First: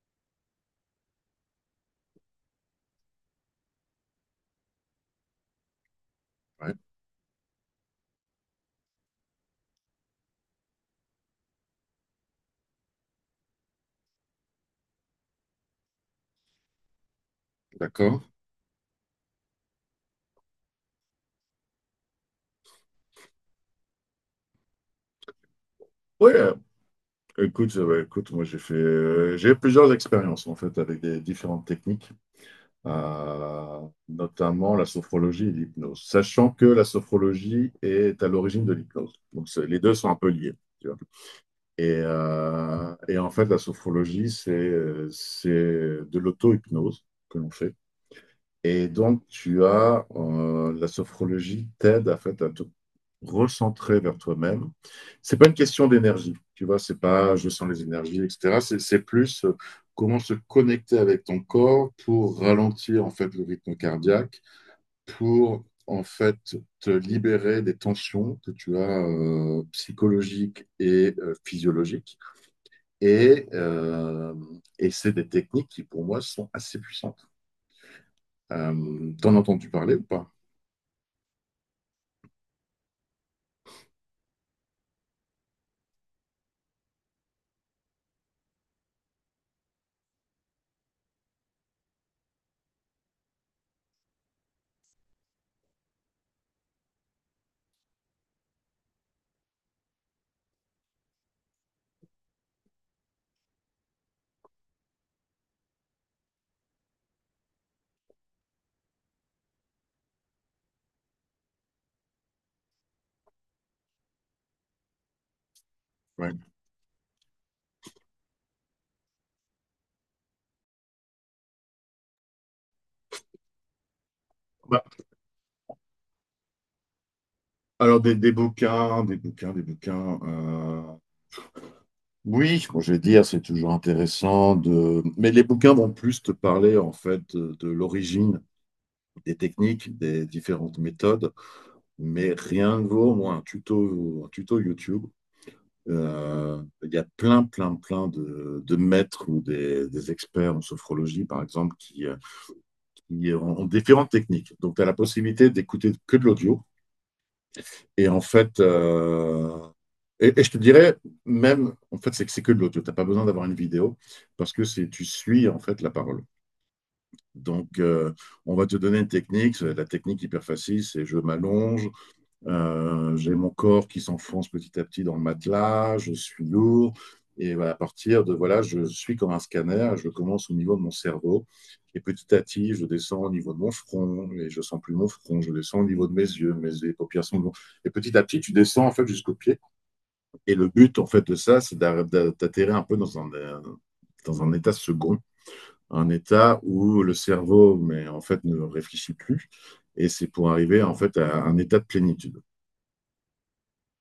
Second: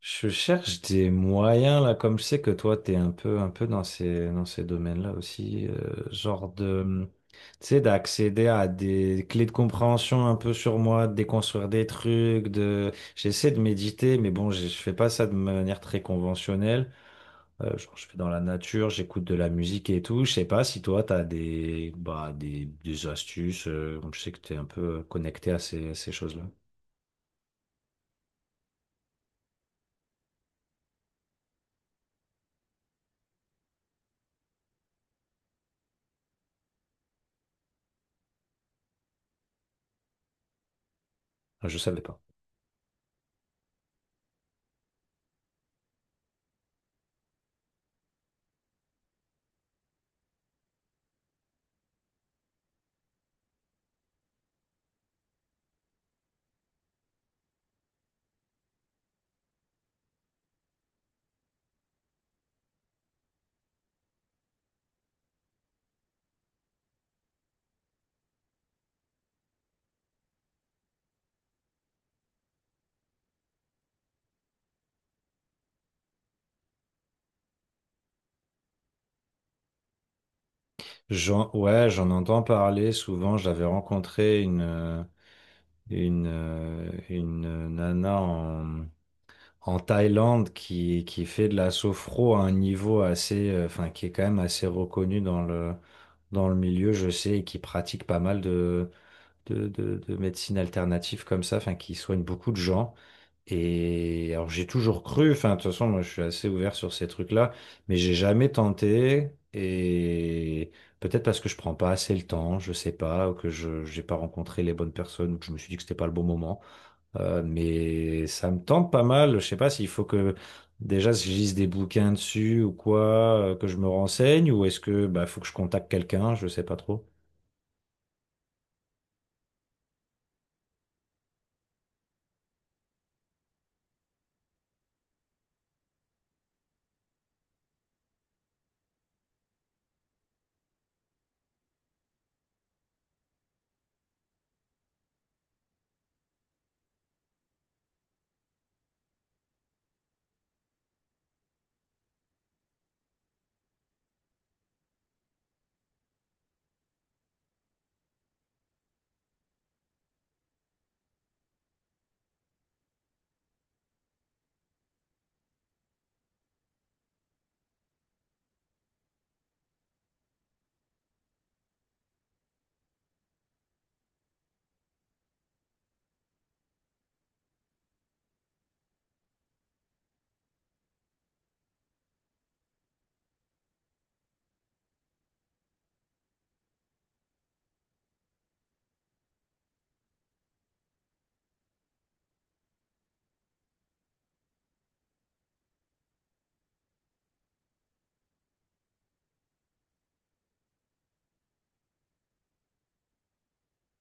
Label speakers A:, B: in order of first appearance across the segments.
A: Je cherche des moyens là, comme je sais que toi t'es un peu dans ces domaines-là aussi, genre
B: Ouais,
A: de tu sais, d'accéder à des clés de compréhension un peu sur moi, de déconstruire des trucs, de j'essaie de méditer, mais bon, je fais pas ça de manière très conventionnelle. Genre, je fais
B: d'accord.
A: dans la nature, j'écoute de la musique et tout. Je sais pas si toi t'as des bah des astuces. Je sais que t'es un peu connecté à ces
B: Oui,
A: choses-là.
B: écoute, ouais, écoute, moi j'ai fait, j'ai eu plusieurs expériences en fait avec des différentes techniques, euh, notamment la sophrologie et l'hypnose, sachant que la sophrologie est à l'origine de l'hypnose. Donc les deux sont un peu liés, tu vois.
A: Ah, je savais pas.
B: Et en fait, la sophrologie, c'est de l'auto-hypnose que l'on fait. Et donc, tu as la sophrologie t'aide à, fait, à te recentrer vers toi-même. C'est pas une question d'énergie, tu vois, c'est pas je sens les énergies, etc. C'est plus comment se connecter avec ton corps pour ralentir en fait le rythme cardiaque, pour en fait te libérer des tensions que tu as psychologiques et physiologiques. Et, euh, et c'est des techniques qui pour moi sont assez puissantes. T'en as entendu parler ou pas?
A: Ouais, j'en entends parler souvent. J'avais rencontré une nana en Thaïlande qui fait de la sophro à un niveau assez, enfin, qui est quand même assez reconnu dans dans le milieu, je sais, et qui pratique pas mal de médecine alternative comme ça, enfin, qui soigne beaucoup de gens. Et alors j'ai toujours cru, enfin de toute façon moi je suis assez ouvert sur ces trucs-là, mais j'ai jamais tenté et peut-être parce que je prends pas assez le temps, je sais pas, ou que je j'ai pas rencontré les bonnes personnes, ou que je me suis dit que c'était pas le bon
B: Ouais.
A: moment. Mais ça me tente pas mal, je sais pas s'il faut que déjà si je lise des bouquins dessus ou quoi, que je me renseigne, ou est-ce
B: Bah,
A: que bah faut que je contacte quelqu'un, je sais pas trop.
B: alors des bouquins, des bouquins, des bouquins. Oui, bon, je vais dire, c'est toujours intéressant de. Mais les bouquins vont plus te parler en fait de l'origine des techniques, des différentes méthodes. Mais rien ne vaut moi un tuto YouTube. Il y a plein, plein, plein de maîtres ou des experts en sophrologie, par exemple, qui ont, ont différentes techniques. Donc, tu as la possibilité d'écouter que de l'audio. Et en fait, je te dirais même, en fait, c'est que de l'audio. Tu n'as pas besoin d'avoir une vidéo parce que c'est tu suis en fait la parole. Donc, on va te donner une technique. C'est La technique hyper facile, c'est je m'allonge, j'ai mon corps qui s'enfonce petit à petit dans le matelas, je suis lourd. Et voilà, à partir de, voilà, je suis comme un scanner, je commence au niveau de mon cerveau. Et petit à petit, je descends au niveau de mon front, et je ne sens plus mon front, je descends au niveau de mes yeux, mes les paupières sont lourdes. Et petit à petit, tu descends en fait jusqu'aux pieds. Et le but en fait de ça, c'est d'atterrir un peu dans un état second, un état où le cerveau, mais en fait, ne réfléchit plus. Et c'est pour arriver en fait à un état de plénitude.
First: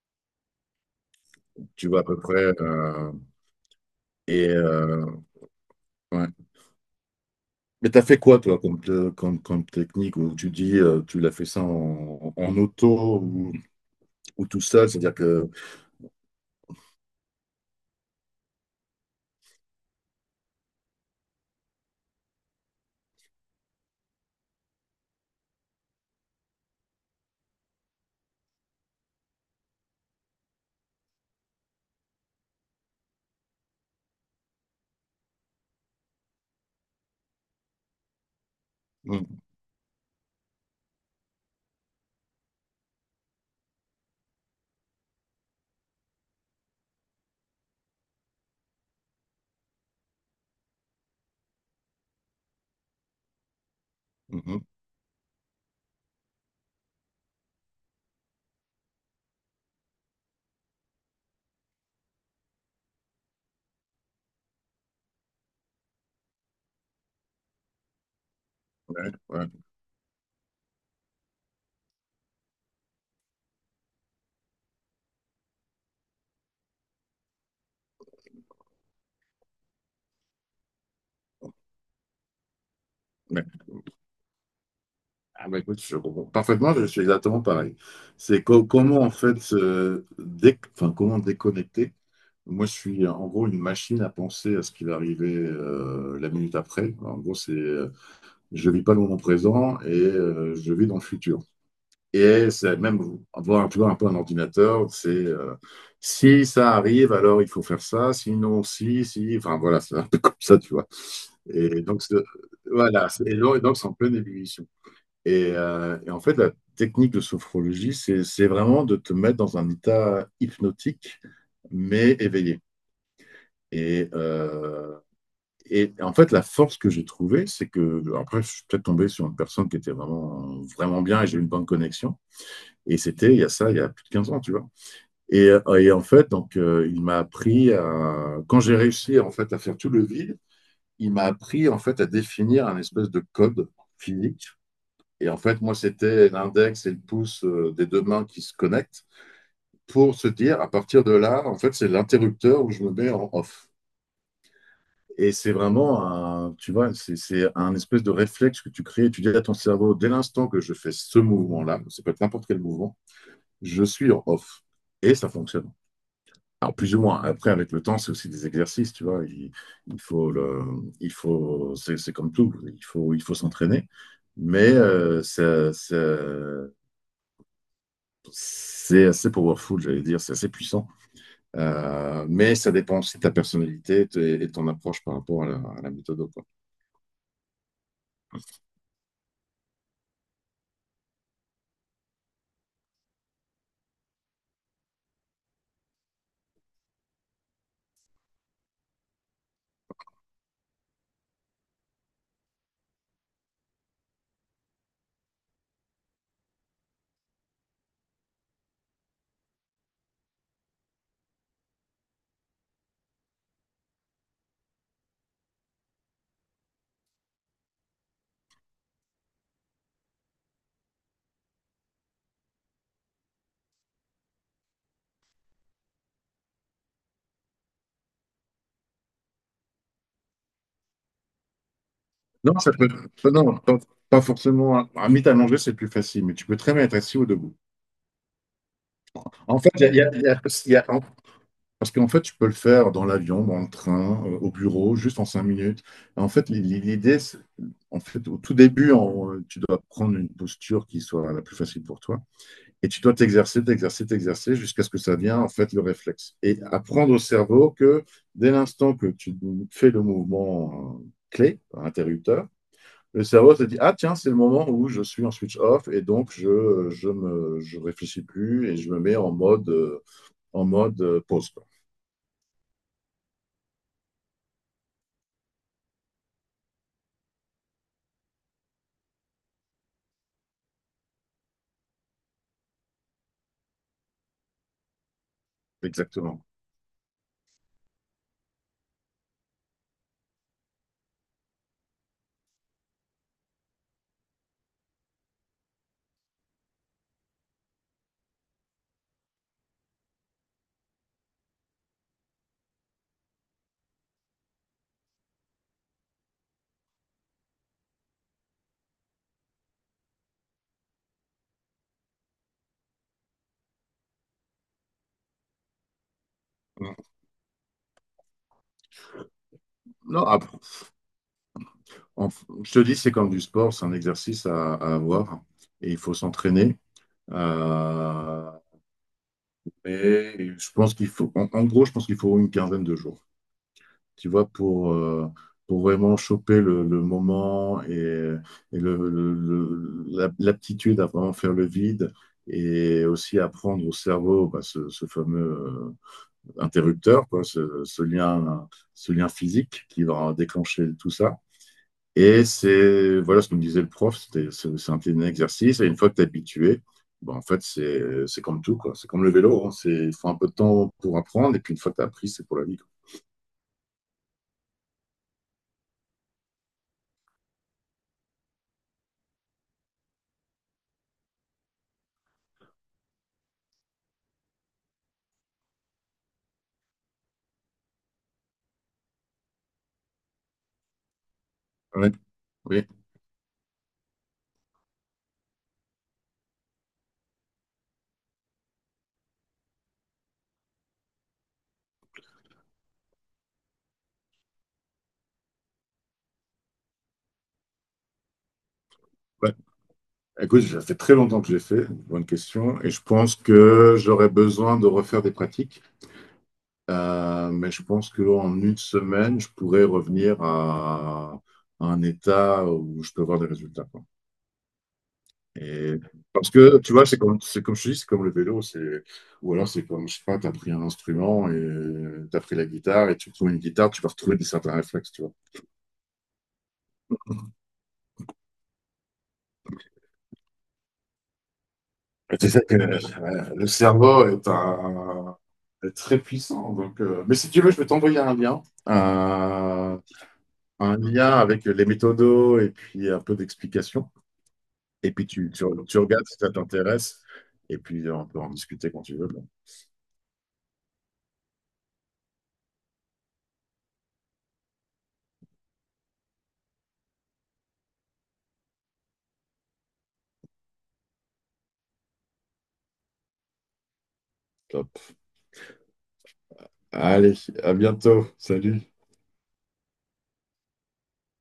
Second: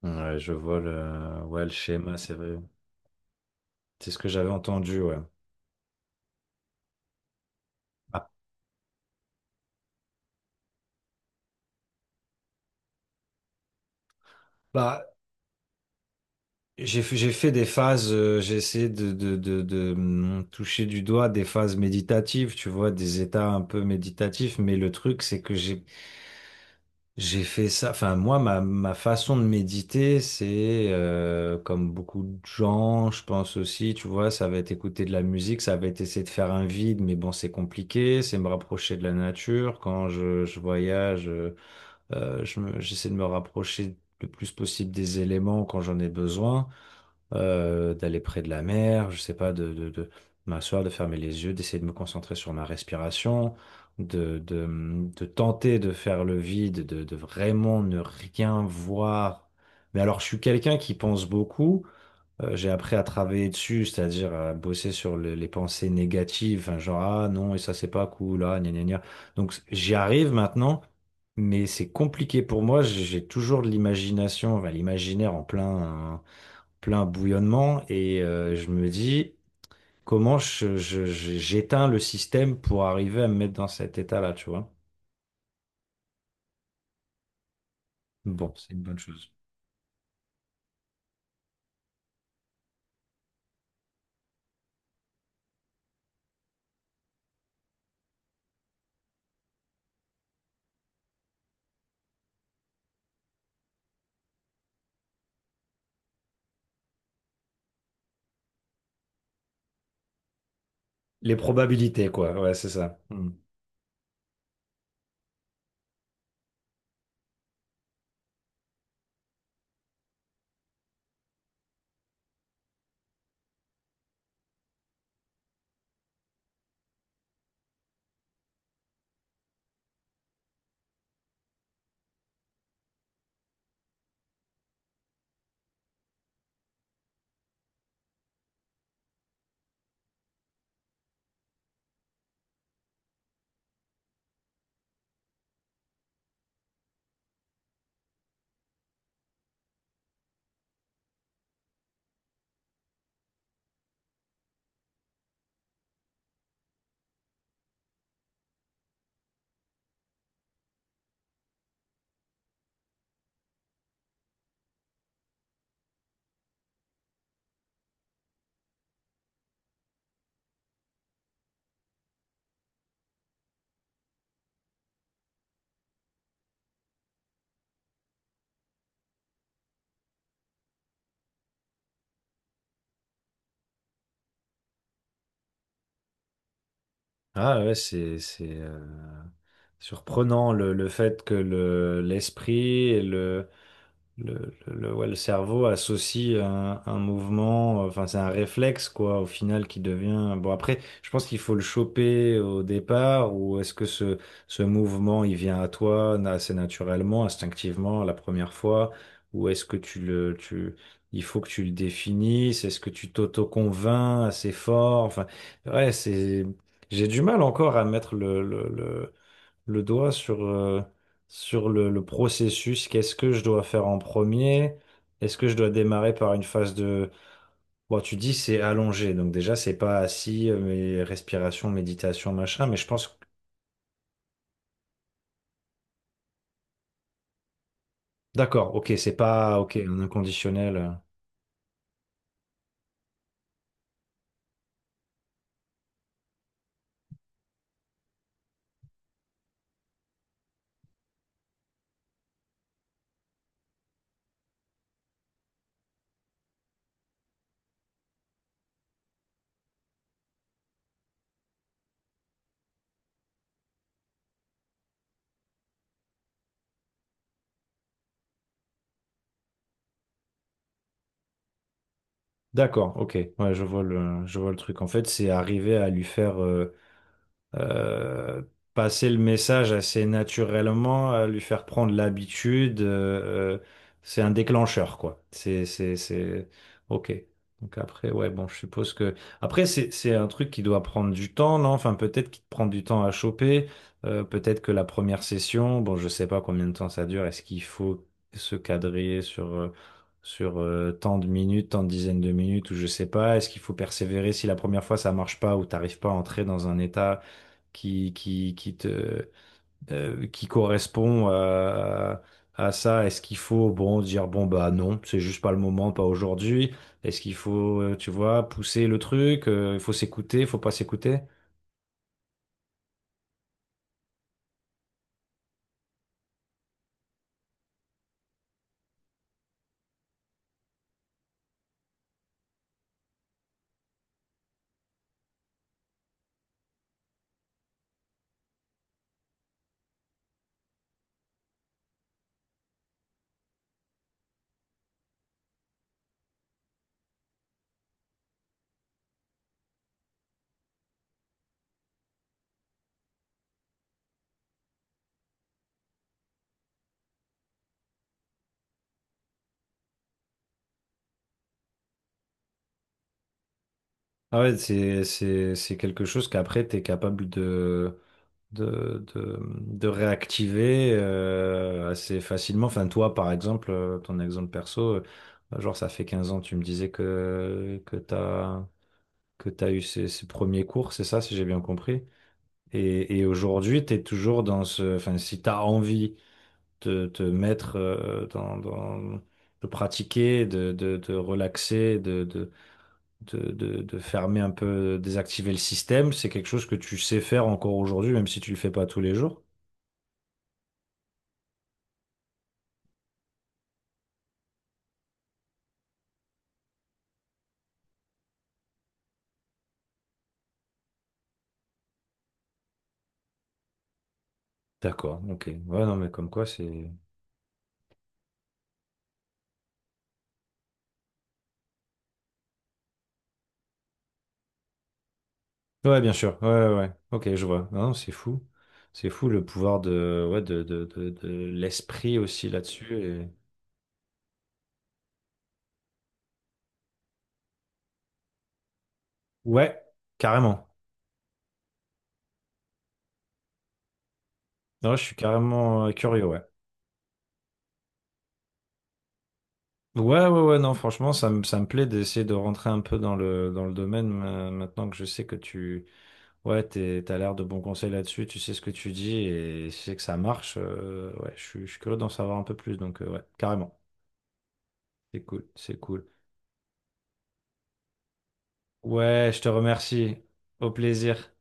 A: Ouais, je vois le ouais le
B: Tu vois à
A: schéma,
B: peu
A: c'est
B: près.
A: vrai, c'est ce que
B: Et,
A: j'avais entendu,
B: euh,
A: ouais.
B: ouais. Mais t'as fait
A: Ah,
B: quoi, toi, comme, comme, comme technique, où tu dis, tu l'as fait ça en, en auto ou tout seul,
A: bah,
B: c'est-à-dire que...
A: J'ai fait des phases, j'ai essayé de toucher du doigt des phases méditatives, tu vois, des états un peu méditatifs, mais le truc, c'est que j'ai fait ça, enfin, moi, ma façon de méditer, c'est, comme beaucoup de gens, je pense aussi, tu vois, ça va être écouter de la musique, ça va être essayer de faire un vide, mais bon, c'est compliqué, c'est me rapprocher de la
B: Mhm,
A: nature, quand je voyage, je j'essaie de me rapprocher le plus possible des éléments quand j'en ai besoin, d'aller près de la mer, je sais pas, de m'asseoir, de fermer les yeux, d'essayer de me concentrer sur ma respiration, de,
B: mhm,
A: de, de tenter de faire le vide, de vraiment ne rien voir. Mais alors, je suis quelqu'un qui pense beaucoup. J'ai appris à travailler dessus, c'est-à-dire à bosser sur les pensées négatives, hein, genre ah non, et ça c'est pas cool, ah gna gna gna.
B: ouais, ouais,
A: Donc j'y arrive maintenant, mais c'est compliqué pour moi, j'ai toujours de l'imagination, enfin, l'imaginaire en plein bouillonnement et je me dis comment j'éteins le système pour arriver à me
B: ouais.
A: mettre dans cet état-là, tu vois.
B: Ah bah écoute, je comprends parfaitement, je suis exactement pareil.
A: Bon, c'est une bonne
B: Comment, en
A: chose.
B: fait, enfin, comment déconnecter? Moi, je suis en gros une machine à penser à ce qui va arriver la minute après. En gros, c'est, je vis pas le moment présent et je vis dans le futur. Et c'est même avoir un peu un ordinateur, c'est si ça arrive, alors il faut faire ça, sinon, si, si, enfin voilà, c'est un peu comme ça, tu vois.
A: Les
B: Et donc,
A: probabilités,
B: c'est-
A: quoi. Ouais, c'est ça.
B: voilà, c'est-
A: Hmm.
B: et donc, et donc, c'est en pleine ébullition. Et en fait, la technique de sophrologie, c'est vraiment de te mettre dans un état hypnotique, mais éveillé. Et, euh, et en fait, la force que j'ai trouvée, c'est que, après, je suis peut-être tombé sur une personne qui était vraiment, vraiment bien et j'ai eu une bonne connexion. Et c'était il y a ça, il y a plus de 15 ans, tu vois. Et en fait, donc, il m'a appris à, quand j'ai réussi en fait à faire tout le vide, il m'a appris en fait à définir un espèce de code physique. Et en fait, moi, c'était l'index et le pouce des deux mains qui se connectent pour se dire, à partir de là, en fait, c'est l'interrupteur où je me mets en off. Et c'est vraiment un, tu vois, c'est un espèce de réflexe que tu crées. Tu dis à ton cerveau, dès l'instant que je fais ce mouvement-là, ça peut être n'importe quel mouvement, je suis en off. Et ça fonctionne. Alors, plus ou moins. Après, avec le temps, c'est aussi des exercices, tu vois. Il faut le, il faut, c'est comme tout. Il faut s'entraîner. Mais euh, c'est assez powerful, j'allais dire. C'est assez puissant. Mais ça dépend aussi de ta personnalité et et ton approche par rapport à la méthode, quoi.
A: Ah ouais, c'est surprenant le fait que le l'esprit et ouais, le cerveau associe un mouvement, enfin c'est un réflexe quoi, au final qui devient. Bon après, je pense qu'il faut le choper au départ, ou est-ce que ce mouvement il vient à toi assez naturellement, instinctivement la première fois, ou est-ce que il faut que tu le définisses, est-ce que tu t'auto-convaincs assez fort, enfin ouais c'est, j'ai du mal encore à mettre le doigt sur, sur le processus. Qu'est-ce que je dois faire en premier? Est-ce que je dois démarrer par une phase de… Bon, tu dis c'est allongé, donc déjà c'est pas assis, mais respiration, méditation,
B: Non,
A: machin,
B: ça
A: mais je
B: peut,
A: pense…
B: non, pas, pas forcément. Un mythe à manger, c'est plus facile, mais tu peux très bien être assis ou debout.
A: D'accord, ok, c'est pas…
B: En fait,
A: Ok,
B: il y a, il
A: un
B: y a- il y a- il y
A: inconditionnel.
B: a- parce qu'en fait, tu peux le faire dans l'avion, dans le train, au bureau, juste en 5 minutes. En fait, l'idée, en fait, au tout début, tu dois prendre une posture qui soit la plus facile pour toi. Et tu dois t'exercer, t'exercer, t'exercer jusqu'à ce que ça vienne, en fait, le réflexe. Et apprendre au cerveau que dès l'instant que tu fais le mouvement clé, interrupteur, le cerveau se dit, ah tiens, c'est le moment où je suis en switch off et donc je réfléchis plus et je me mets en mode, en mode pause, quoi.
A: D'accord, ok, ouais, je vois je vois le truc. En fait, c'est arriver à lui faire… euh, passer le message assez naturellement, lui faire prendre l'habitude, c'est un déclencheur, quoi.
B: Exactement.
A: C'est, ok. Donc après, ouais, bon, je suppose que après c'est un truc qui doit prendre du temps, non? Enfin, peut-être qu'il te prend du temps à choper. Peut-être que la première session, bon, je sais pas combien de temps ça dure. Est-ce qu'il faut se cadrer sur tant de minutes, tant de dizaines de minutes, ou je sais pas, est-ce qu'il faut persévérer si la première fois ça marche pas ou t'arrives pas à entrer dans un état qui te, qui correspond à ça. Est-ce qu'il faut, bon, dire, bon, bah non, c'est juste pas le moment, pas aujourd'hui. Est-ce qu'il faut, tu vois, pousser le truc, il faut
B: Non,
A: s'écouter, il
B: après,
A: faut pas s'écouter.
B: en- je te dis, c'est comme du sport, c'est un exercice à avoir et il faut s'entraîner. Euh, mais je pense qu'il faut, en, en gros, je pense qu'il faut une 15aine de jours, tu vois, pour vraiment choper le moment et le, l'aptitude à vraiment faire le vide et aussi apprendre au cerveau bah, ce fameux interrupteur, quoi, ce, ce lien physique qui va déclencher tout ça. Et c'est, voilà ce que me disait le prof, c'était, c'est un petit exercice, et une fois que tu es habitué, ben, en fait, c'est comme tout, quoi. C'est comme le vélo, hein. C'est, il faut un peu de temps pour apprendre, et puis une fois que tu as appris, c'est pour la vie, quoi.
A: Ah ouais, c'est quelque chose qu'après, tu es capable de réactiver assez facilement. Enfin, toi, par exemple, ton exemple perso, genre, ça fait 15 ans, tu me disais que tu as eu ces premiers cours, c'est ça, si j'ai bien compris.
B: Ouais. Oui,
A: Et aujourd'hui, tu es toujours dans ce… Enfin, si tu as envie de te mettre dans, de pratiquer, de relaxer, de fermer un peu, désactiver le système, c'est quelque chose que tu sais faire encore aujourd'hui, même si tu le fais pas tous les jours.
B: ouais. Écoute, ça fait très longtemps que j'ai fait, bonne question, et je pense que j'aurais besoin de refaire des pratiques. Mais je pense qu'en une semaine, je pourrais revenir à un état où je peux avoir des résultats.
A: D'accord, ok. Ouais,
B: Et
A: non, mais comme quoi,
B: parce que,
A: c'est…
B: tu vois, c'est comme je te dis, c'est comme le vélo, c'est, ou alors c'est comme, je sais pas, t'as pris un instrument et t'as pris la guitare et tu trouves une guitare, tu vas retrouver des certains réflexes, tu vois.
A: Ouais, bien sûr. Ouais, ouais, ouais. Ok, je vois. Non, c'est fou. C'est fou le pouvoir de, ouais, de l'esprit
B: Et
A: aussi
B: tu sais que
A: là-dessus.
B: le cerveau est un, est très puissant. Donc, mais si tu veux, je vais t'envoyer
A: Ouais,
B: euh,
A: carrément.
B: un lien avec les méthodos et puis un peu d'explication.
A: Non, je
B: Et
A: suis
B: puis
A: carrément
B: tu
A: curieux,
B: regardes si
A: ouais.
B: ça t'intéresse. Et puis on peut en discuter quand tu veux. Bon,
A: Ouais, ouais, ouais, non, franchement, ça me plaît d'essayer de rentrer un peu dans dans le domaine maintenant que je sais que tu, ouais, t'as l'air de bons conseils là-dessus, tu sais ce que tu dis et tu sais que ça marche. Ouais, je suis curieux d'en savoir un peu plus, donc ouais, carrément.
B: top.
A: C'est cool, c'est cool.
B: Allez, à bientôt. Salut.
A: Ouais, je te remercie. Au plaisir.